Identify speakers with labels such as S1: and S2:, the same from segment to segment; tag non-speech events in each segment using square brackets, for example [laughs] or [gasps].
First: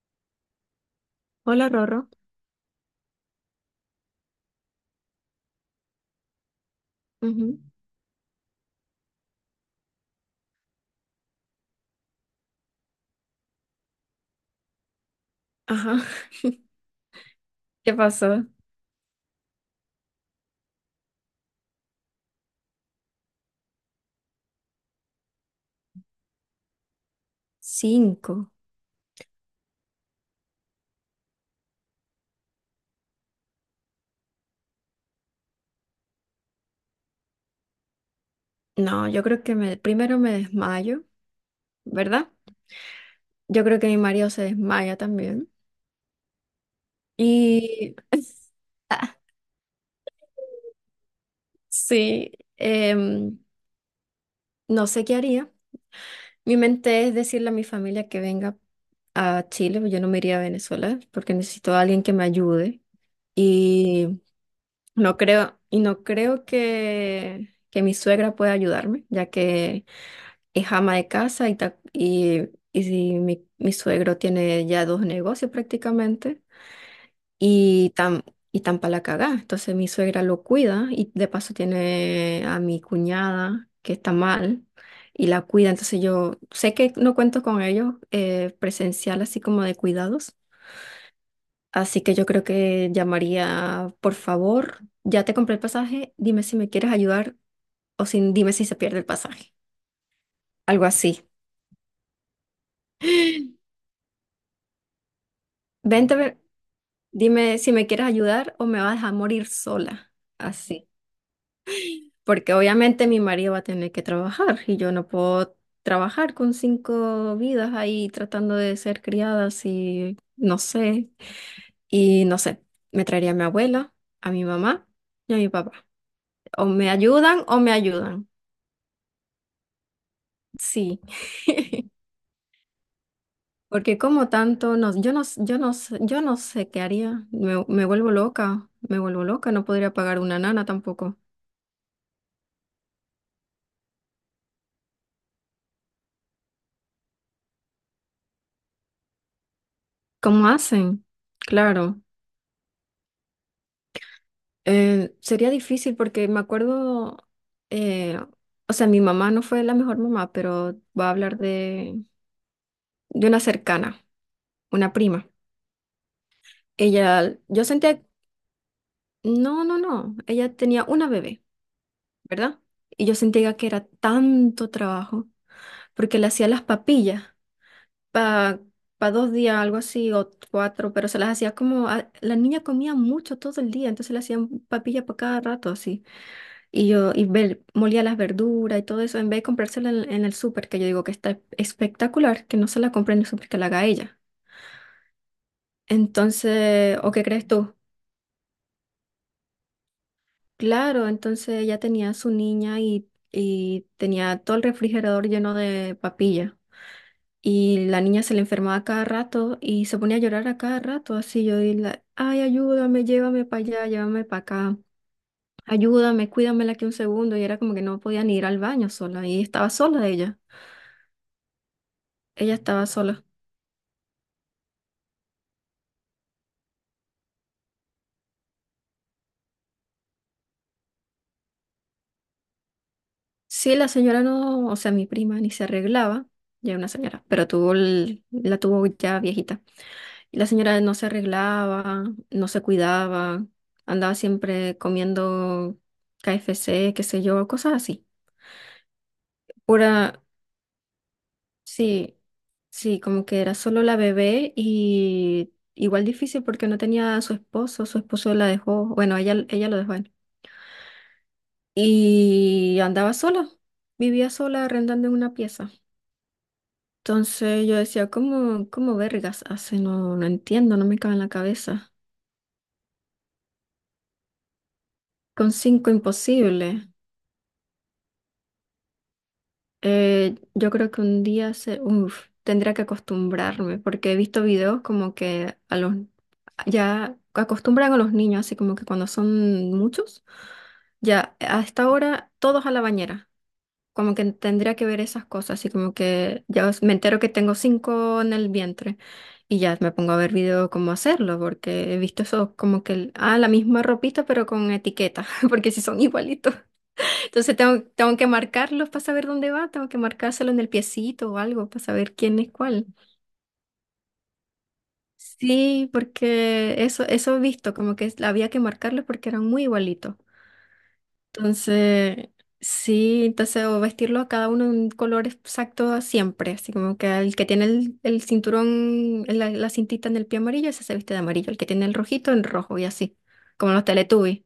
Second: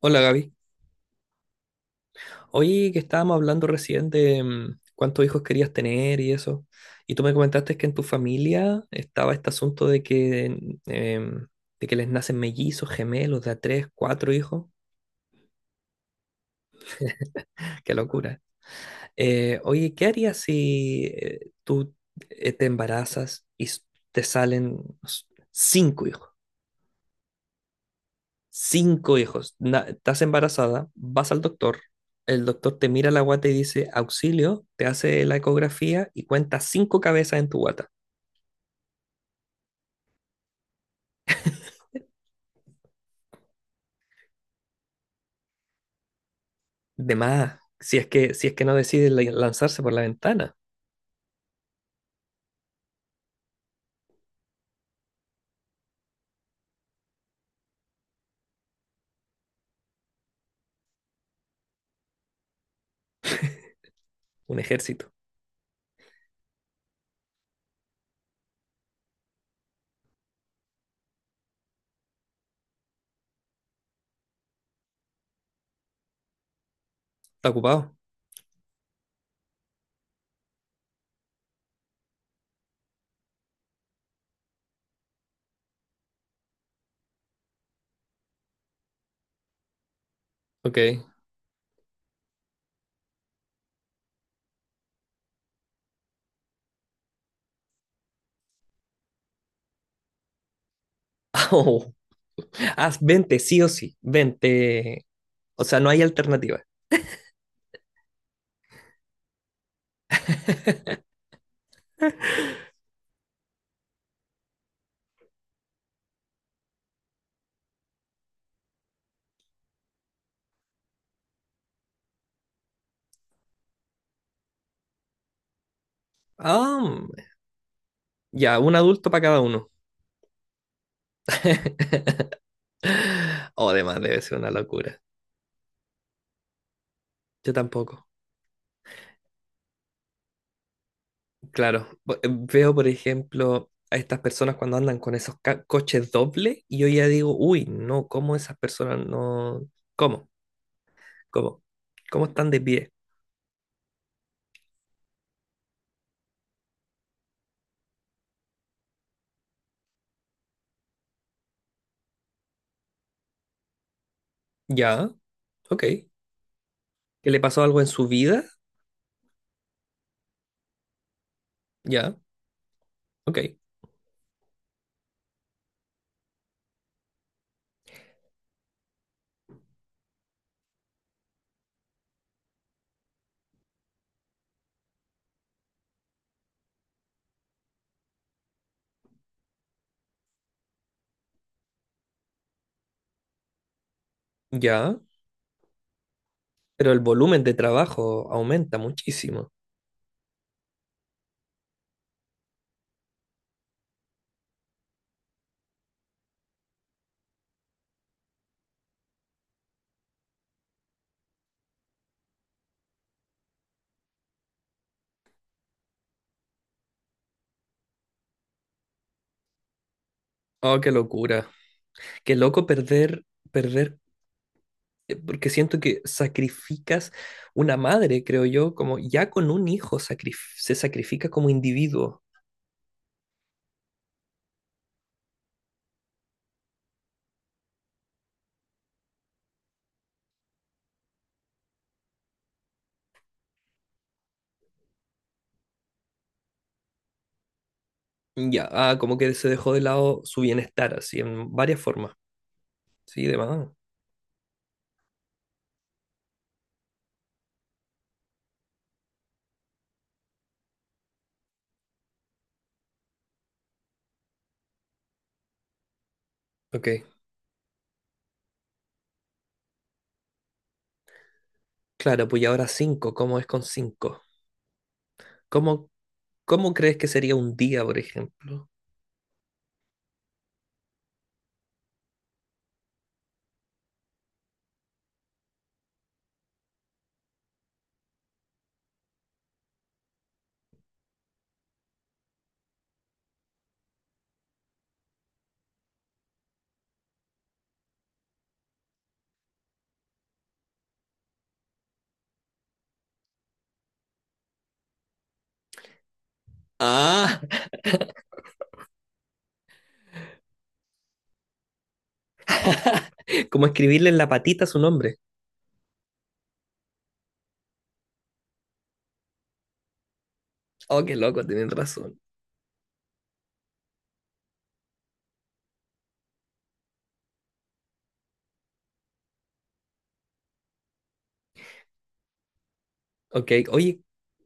S1: Hola, Gaby.
S2: Hola, Rorro.
S1: Oye, que estábamos hablando recién de cuántos hijos querías tener y eso. Y tú me
S2: Ujú.
S1: comentaste que en tu familia estaba este asunto mm, em, de que les nacen mellizos, gemelos, de a tres, cuatro hijos.
S2: Ajá. [laughs]
S1: Qué
S2: ¿Qué
S1: locura.
S2: pasó?
S1: Oye, ¿qué harías si tú te embarazas y te salen no sé, ¿cinco hijos?
S2: Cinco.
S1: Cinco hijos. Estás embarazada, vas al doctor, el doctor te mira la guata y dice, auxilio, te hace la ecografía y cuenta cinco cabezas en tu guata.
S2: No, yo creo que me, primero me desmayo, ¿verdad? Yo creo que mi marido se desmaya también.
S1: De más,
S2: Y
S1: si es que no decides
S2: [laughs]
S1: lanzarse por la ventana,
S2: sí, em, no sé qué haría. Mi mente es decirle a mi familia que venga a Chile, pues yo no me iría a Venezuela porque necesito a alguien que me ayude. y
S1: un ejército.
S2: no creo que mi suegra pueda ayudarme, ya que es ama de casa y, y si mi suegro tiene ya dos negocios prácticamente
S1: Está
S2: y
S1: ocupado.
S2: tan, y tan pa' la cagá. Entonces mi suegra lo cuida y de paso tiene a mi cuñada que está mal y la cuida. Entonces yo sé que no cuento con ellos, presencial así como de cuidados.
S1: Ok. [laughs]
S2: Así que yo creo que llamaría, por favor, ya te compré el pasaje, dime si me quieres ayudar o sin, dime si se pierde el pasaje. Algo así.
S1: Oh, haz 20 sí o
S2: [gasps]
S1: sí. 20, o sea, no hay
S2: Vente, a ver,
S1: alternativa.
S2: dime si me quieres ayudar o me vas a dejar morir sola. Así. Porque obviamente mi marido va a tener que trabajar y yo no puedo trabajar con cinco vidas ahí tratando de ser criadas y no sé. Y no sé, me traería a mi abuela, a mi mamá y a mi papá. O me
S1: Ah,
S2: ayudan o me ayudan.
S1: ya, un adulto para cada uno.
S2: Sí, [laughs]
S1: [laughs] O
S2: porque
S1: además debe
S2: como
S1: ser una
S2: tanto, no,
S1: locura.
S2: yo no, s- yo no, s- yo no sé qué haría,
S1: Yo
S2: me,
S1: tampoco.
S2: me vuelvo loca, no podría pagar una nana tampoco.
S1: Claro, veo por ejemplo a estas personas cuando andan con esos coches dobles y yo ya digo, uy, no, ¿cómo esas personas no? ¿Cómo?
S2: ¿Cómo hacen?
S1: ¿Cómo?
S2: Claro,
S1: ¿Cómo están de pie?
S2: sería difícil porque me acuerdo, eh, o sea, mi mamá no fue la mejor mamá, pero voy a hablar de una cercana, una
S1: Ya,
S2: prima.
S1: ok. ¿Que
S2: Ella,
S1: le pasó
S2: yo
S1: algo en
S2: sentía,
S1: su vida?
S2: no, no, no, ella tenía una bebé,
S1: Ya,
S2: ¿verdad? Y yo
S1: ok.
S2: sentía que era tanto trabajo porque le hacía las papillas para dos días, algo así, o cuatro, pero se las hacía como, a- la niña comía mucho todo el día, entonces le hacían papilla para cada rato así. Y yo, y ve- molía las verduras y todo eso, en vez de comprársela en el súper, que yo digo que está espectacular, que no se la compre en el súper, que la haga ella.
S1: Ya, pero
S2: Entonces,
S1: el
S2: ¿o qué
S1: volumen
S2: crees
S1: de
S2: tú?
S1: trabajo aumenta muchísimo.
S2: Claro, entonces ella tenía a su niña y tenía todo el refrigerador lleno de papilla. Y la niña se le enfermaba cada rato y se ponía a llorar a cada rato, así yo y la, ay, ayúdame, llévame para allá, llévame para acá, ayúdame, cuídamela aquí un segundo. Y era como que no podía ni ir al baño sola y estaba sola ella,
S1: Oh, qué locura. Qué
S2: ella
S1: loco
S2: estaba
S1: perder,
S2: sola.
S1: perder, porque siento que sacrificas una madre, creo yo, como ya con un hijo se sacrifica como individuo.
S2: Sí, la señora no, o sea, mi prima ni se arreglaba, ya era una señora, pero tuvo el- la tuvo ya viejita. Y la señora no se arreglaba, no se cuidaba, andaba siempre comiendo KFC, qué sé yo, cosas así.
S1: Ya, ah, como que se dejó de
S2: Pura,
S1: lado su bienestar, así, en varias formas.
S2: sí, sí, como
S1: Sí, de
S2: que era
S1: más.
S2: solo la bebé y igual difícil porque no tenía a su esposo la dejó, bueno, ella lo dejó a él. Y andaba sola, vivía sola arrendando en una pieza.
S1: Ok.
S2: Entonces yo decía, ¿cómo, cómo vergas hace? No, no entiendo, no me cabe en la cabeza.
S1: Claro, pues y ahora cinco, ¿cómo es con cinco?
S2: Con
S1: ¿Cómo,
S2: cinco
S1: cómo
S2: imposible.
S1: crees que sería un día, por ejemplo?
S2: Yo creo que un día se, uf, tendría que acostumbrarme, porque he visto videos como que a los ya acostumbran a los niños, así como que cuando son muchos, ya a esta hora todos a la bañera. Como que tendría que ver esas cosas, así como que ya os- me entero que tengo cinco en el vientre y ya me pongo a ver video cómo hacerlo, porque he visto eso como que, el- ah, la misma ropita pero con etiqueta, [laughs] porque si son igualitos.
S1: Ah,
S2: Entonces tengo, tengo que marcarlos para saber dónde va, tengo que marcárselo en el piecito o algo para saber quién es cuál.
S1: [laughs] como escribirle en la patita su nombre.
S2: Sí, porque eso he visto, como que había que marcarlos porque eran muy igualitos.
S1: Oh, qué loco, tienen razón.
S2: Entonces, sí, entonces, o vestirlo a cada uno en un color exacto siempre, así como que el que tiene el cinturón, la cintita en el pie amarillo, ese se viste de amarillo, el que tiene el rojito, en rojo y así,
S1: Ok,
S2: como los
S1: oye,
S2: Teletubbies.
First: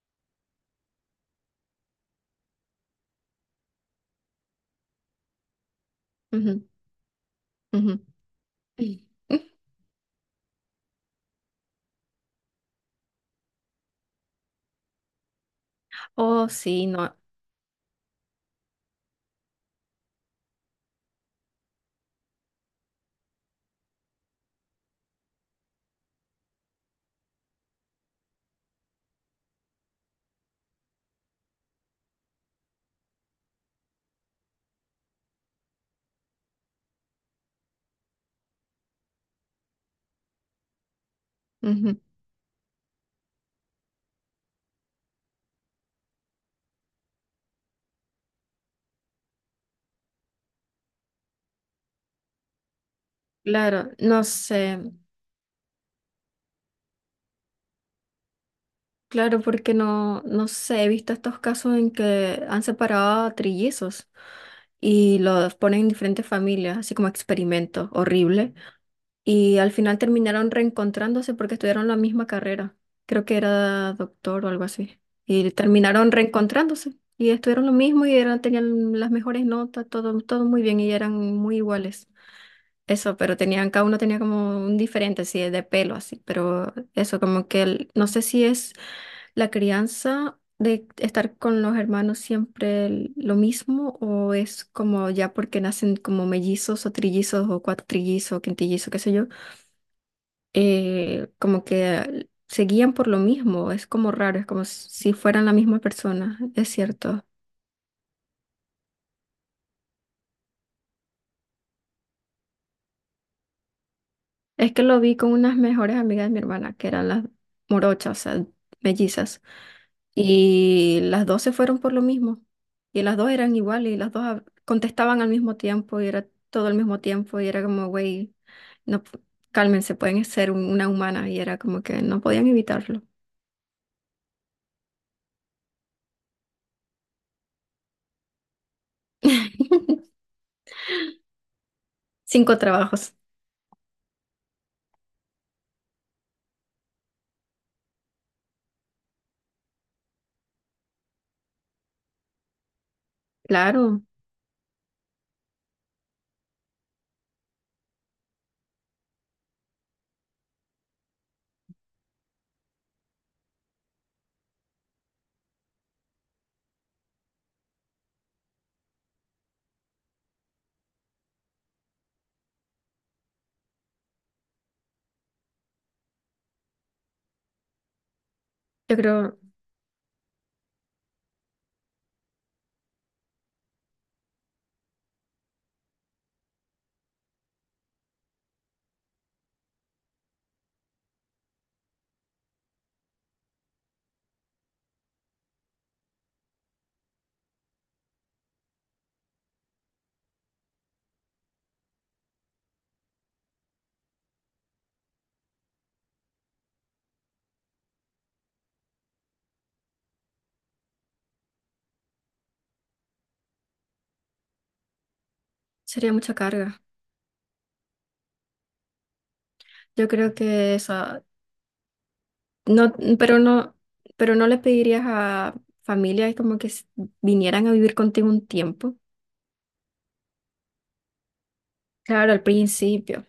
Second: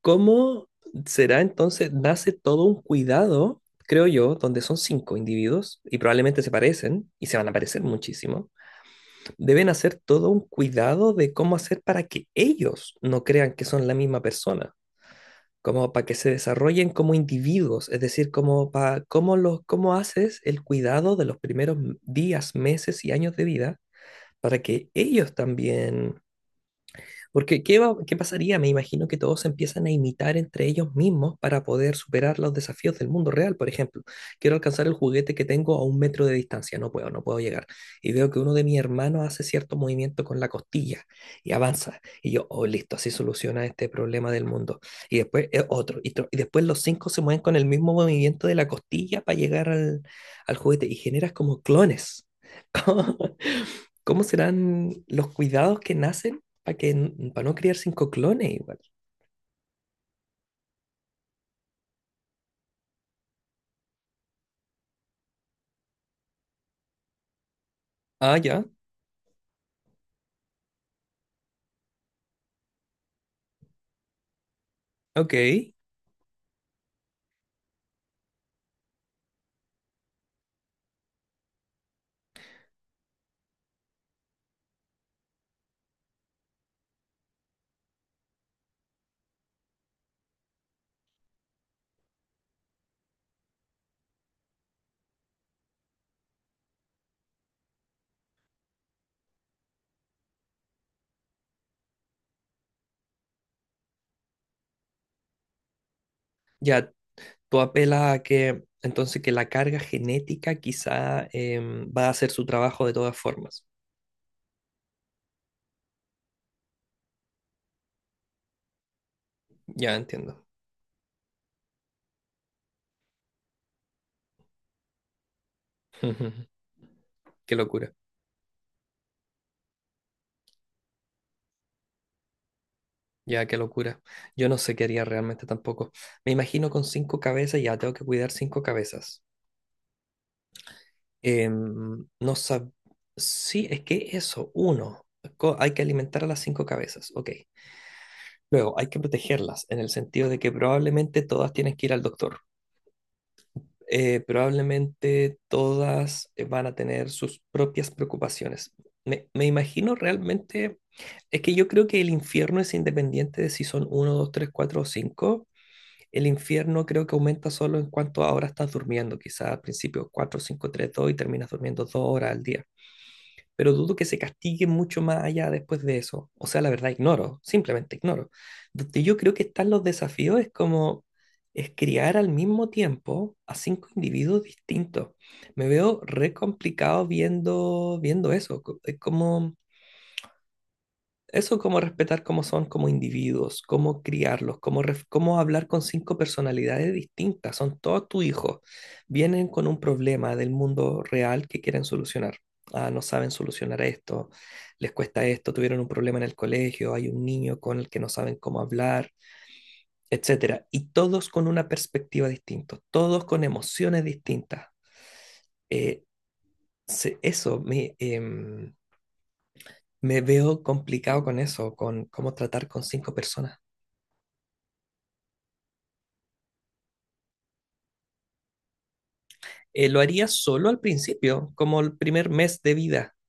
S1: ¿cómo será entonces? Nace todo un cuidado, creo yo, donde son cinco individuos y probablemente se
S2: Ujú,
S1: parecen y se van a parecer
S2: ujú.
S1: muchísimo.
S2: [laughs]
S1: Deben hacer todo un cuidado de cómo hacer para que ellos no crean que son la misma persona, como para que se
S2: Oh, sí,
S1: desarrollen como
S2: no.
S1: individuos, es decir, como para cómo los cómo haces el cuidado de los primeros días, meses y años de vida para que ellos también porque qué pasaría? Me imagino que todos se empiezan a imitar entre ellos mismos para poder superar los desafíos del mundo real. Por ejemplo, quiero alcanzar el juguete que tengo a 1 metro de distancia, no puedo, no puedo llegar. Y veo que uno de mis hermanos hace cierto movimiento con la costilla y
S2: Ujú.
S1: avanza. Y yo, oh, listo, así soluciona este problema del mundo. Y después otro, y, otro. Y después los cinco se mueven con el mismo movimiento de la costilla para llegar al juguete y generas como clones. [laughs] ¿Cómo,
S2: Claro,
S1: cómo
S2: no sé,
S1: serán los cuidados que nacen para que, para no criar cinco clones igual?
S2: claro, porque no, no sé, he visto estos casos en que han separado a trillizos y los ponen en diferentes familias, así como experimento
S1: Ah,
S2: horrible.
S1: ya.
S2: Y al final terminaron reencontrándose porque estudiaron la misma carrera. Creo que era doctor o algo así. Y
S1: Ok.
S2: terminaron reencontrándose y estuvieron lo mismo y eran, tenían las mejores notas, todo, todo muy bien y eran muy iguales. Eso, pero tenían, cada uno tenía como un diferente, así de pelo, así, pero eso, como que el- no sé si es la crianza de estar con los hermanos siempre el- lo mismo o es como ya porque nacen como mellizos o trillizos o cuatrillizos o quintillizos, qué sé yo, como que se guían por lo mismo, es como raro, es como si fueran la misma persona, es
S1: Ya,
S2: cierto.
S1: tú apelas a que entonces que la carga genética quizá va a hacer su trabajo de todas formas.
S2: Es que lo vi con unas mejores amigas de mi hermana, que eran las morochas, o sea, mellizas.
S1: Ya entiendo.
S2: Y las dos se fueron por lo mismo. Y las dos eran iguales, y las dos hab- contestaban al mismo tiempo, y era
S1: [laughs]
S2: todo al mismo tiempo, y
S1: Qué
S2: era como,
S1: locura.
S2: güey, no, p- cálmense, pueden ser un- una humana, y era como que no podían evitarlo.
S1: Ya, qué locura. Yo no sé qué haría realmente tampoco. Me imagino con cinco cabezas, ya tengo que cuidar cinco cabezas.
S2: [laughs]
S1: No
S2: Cinco
S1: sab...
S2: trabajos.
S1: Sí, es que eso, uno. Hay que alimentar a las cinco cabezas. Ok. Luego, hay que protegerlas en el sentido de que probablemente todas tienen que ir al doctor.
S2: Claro,
S1: Probablemente todas van a tener sus propias preocupaciones. Me imagino realmente, es que yo creo que el infierno es independiente de si son uno, 2, 3, 4 o 5. El infierno creo que aumenta solo en cuanto ahora estás durmiendo. Quizás al principio 4, 5, 3, 2 y terminas durmiendo 2 horas al día, pero dudo que se castigue mucho más allá después de eso. O sea, la verdad, ignoro, simplemente ignoro.
S2: yo
S1: Donde yo creo
S2: creo,
S1: que están los desafíos es como es criar al mismo tiempo a cinco individuos distintos. Me veo re complicado viendo eso. Es como eso, como respetar cómo son como individuos, cómo criarlos, cómo hablar con cinco personalidades distintas. Son todos tus hijos. Vienen con un problema del mundo real que quieren solucionar. Ah, no saben solucionar esto, les cuesta esto, tuvieron un problema en el colegio, hay un niño con el que no saben cómo hablar, etcétera. Y todos con una perspectiva distinta, todos con emociones distintas. Eh,
S2: sería mucha carga.
S1: Eso,
S2: Yo
S1: me
S2: creo
S1: veo
S2: que
S1: complicado
S2: esa,
S1: con eso, con cómo tratar con
S2: no,
S1: cinco
S2: pero
S1: personas.
S2: no, pero no le pedirías a familias como que s- vinieran a vivir contigo un tiempo.
S1: Lo haría solo al principio, como el primer
S2: Claro, al
S1: mes de vida.
S2: principio.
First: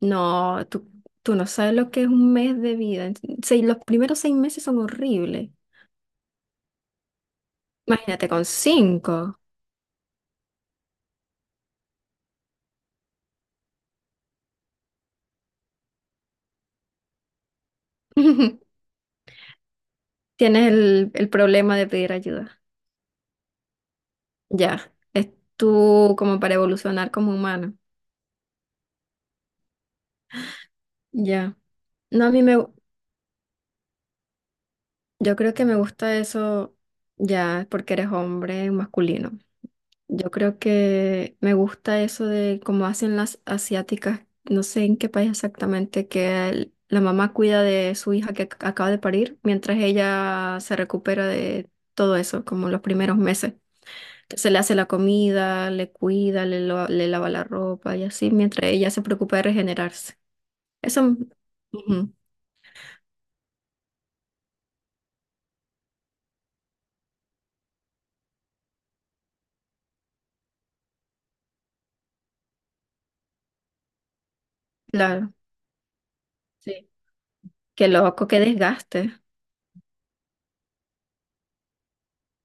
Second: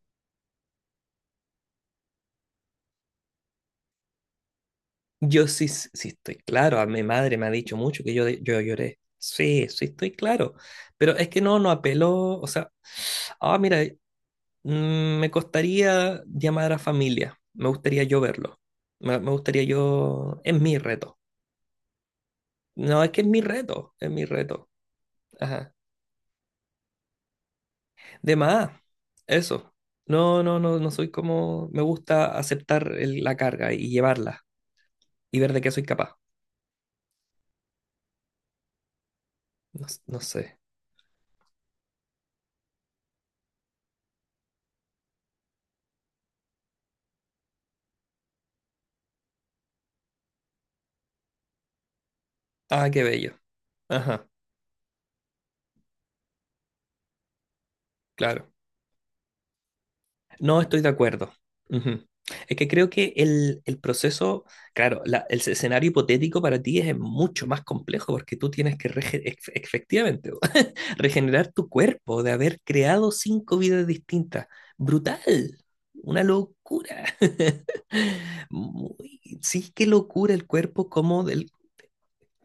S2: No, tú no sabes lo que es un mes de vida. En- seis- los primeros seis meses son
S1: Yo
S2: horribles.
S1: sí, sí sí estoy claro, a mi madre me ha dicho mucho que yo,
S2: Imagínate
S1: de-
S2: con
S1: yo lloré.
S2: cinco.
S1: Sí, sí estoy claro, pero es que no apeló, o sea, ah, mira, me costaría llamar a familia, me gustaría yo verlo,
S2: [laughs]
S1: me gustaría yo, es
S2: Tienes
S1: mi reto.
S2: el problema de pedir ayuda.
S1: No, es que es mi reto, es mi reto.
S2: Ya. Es
S1: Ajá.
S2: tú como para evolucionar como humano.
S1: De más, eso. No, no, no, no soy
S2: Ya.
S1: como, me gusta
S2: No, a mí me,
S1: aceptar la carga y llevarla
S2: yo
S1: y ver
S2: creo
S1: de
S2: que
S1: qué
S2: me
S1: soy capaz.
S2: gusta eso ya porque eres hombre masculino.
S1: No, no
S2: Yo
S1: sé.
S2: creo que me gusta eso de cómo hacen las asiáticas, no sé en qué país exactamente, que el- la mamá cuida de su hija que ac- acaba de parir mientras ella se recupera de todo eso, como los
S1: Ah, qué
S2: primeros
S1: bello.
S2: meses.
S1: Ajá,
S2: Se le hace la comida, le cuida, le, lo- le lava la ropa y así,
S1: claro.
S2: mientras ella se preocupa de regenerarse.
S1: No estoy de
S2: Eso, mm,
S1: acuerdo. Ujú.
S2: ujú,
S1: Es que creo que el proceso, claro, el escenario hipotético para ti es mucho más complejo porque tú tienes que efectivamente [laughs] regenerar tu cuerpo de haber creado cinco vidas distintas.
S2: claro,
S1: Brutal. Una
S2: sí.
S1: locura.
S2: Qué loco, qué
S1: [laughs]
S2: desgaste.
S1: Sí, qué locura el cuerpo, como del,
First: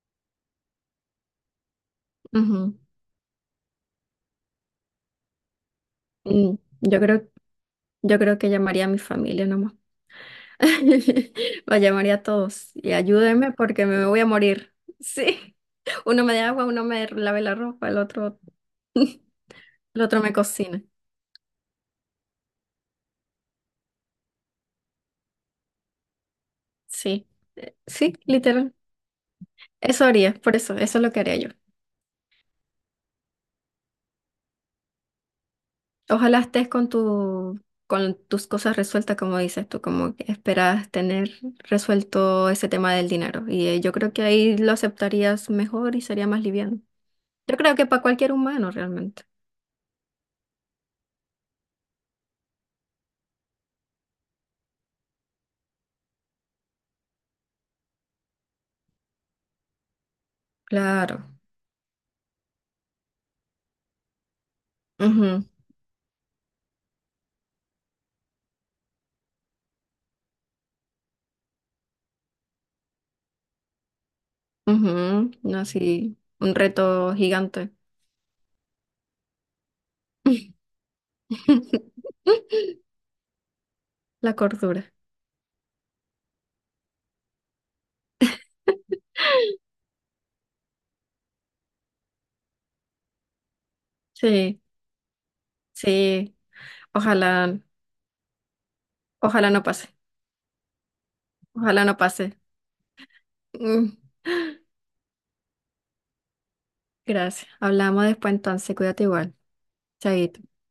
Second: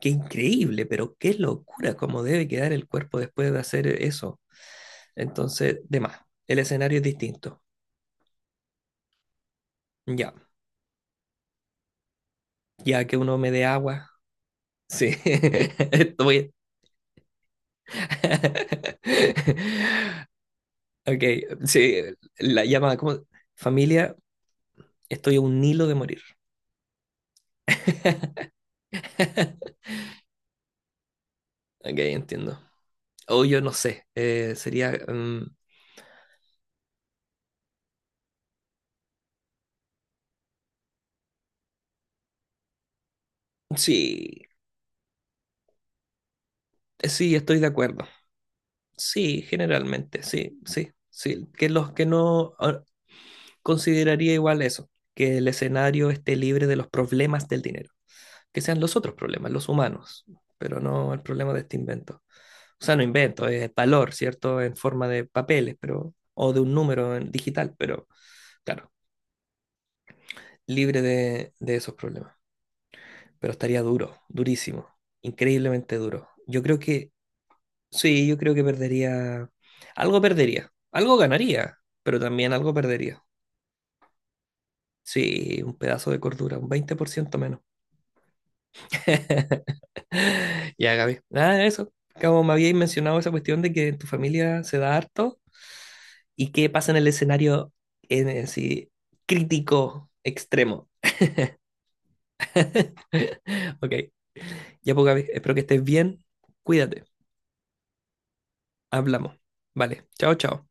S1: qué increíble, pero qué locura cómo debe quedar
S2: Ujú.
S1: el cuerpo después de hacer eso. Entonces, de más,
S2: Mm,
S1: el escenario
S2: yo
S1: es
S2: creo,
S1: distinto.
S2: yo creo que llamaría a mi familia nomás.
S1: Ya,
S2: [laughs] Vaya, María, a todos y
S1: ya que uno me
S2: ayúdenme
S1: dé
S2: porque me
S1: agua.
S2: voy a morir. [laughs]
S1: Sí, [laughs]
S2: Sí, uno me da
S1: estoy.
S2: agua, uno me lave la ropa, el otro, [laughs] el otro
S1: [laughs]
S2: me cocina.
S1: Ok, sí, la llama como familia, estoy a un hilo de morir.
S2: Sí, sí, literal.
S1: [laughs]
S2: Eso haría, por eso, eso es lo que haría yo.
S1: Ok, entiendo. O yo no sé, sería...
S2: Ojalá estés con tu, con tus cosas resueltas, como dices tú, como que esperas tener resuelto ese tema del dinero. Y yo creo que
S1: sí,
S2: ahí lo aceptarías mejor y sería más liviano.
S1: sí,
S2: Yo
S1: estoy de
S2: creo que para
S1: acuerdo.
S2: cualquier humano realmente.
S1: Sí, generalmente, sí, sí, sí. Que los que no... ah, consideraría igual eso, que el escenario esté libre de los problemas del dinero, que sean los otros problemas, los humanos, pero no el
S2: Claro.
S1: problema de este invento. O sea, no invento, es valor, ¿cierto? En forma de
S2: Ujú.
S1: papeles, pero, o de un número en digital, pero claro, libre de esos problemas. Pero estaría duro, durísimo,
S2: Ujú, no,
S1: increíblemente
S2: sí,
S1: duro.
S2: un
S1: Yo creo que,
S2: reto gigante.
S1: sí, yo creo que perdería, algo ganaría, pero también algo
S2: [laughs]
S1: perdería.
S2: La cordura.
S1: Sí, un pedazo de cordura, un 20% menos. [laughs] [laughs] Ya, Gaby. Nada, eso. Como me habíais mencionado esa cuestión de que en tu
S2: Sí,
S1: familia se da harto
S2: sí.
S1: y qué pasa en el
S2: Ojalá,
S1: escenario en sí
S2: ojalá no pase.
S1: crítico extremo.
S2: Ojalá no pase.
S1: [laughs] Ok.
S2: Mm,
S1: Ya, pues, Gaby, espero que estés bien. Cuídate.
S2: gracias. Hablamos después entonces. Cuídate igual.
S1: Hablamos. Vale. Chao,
S2: Chaito.
S1: chao.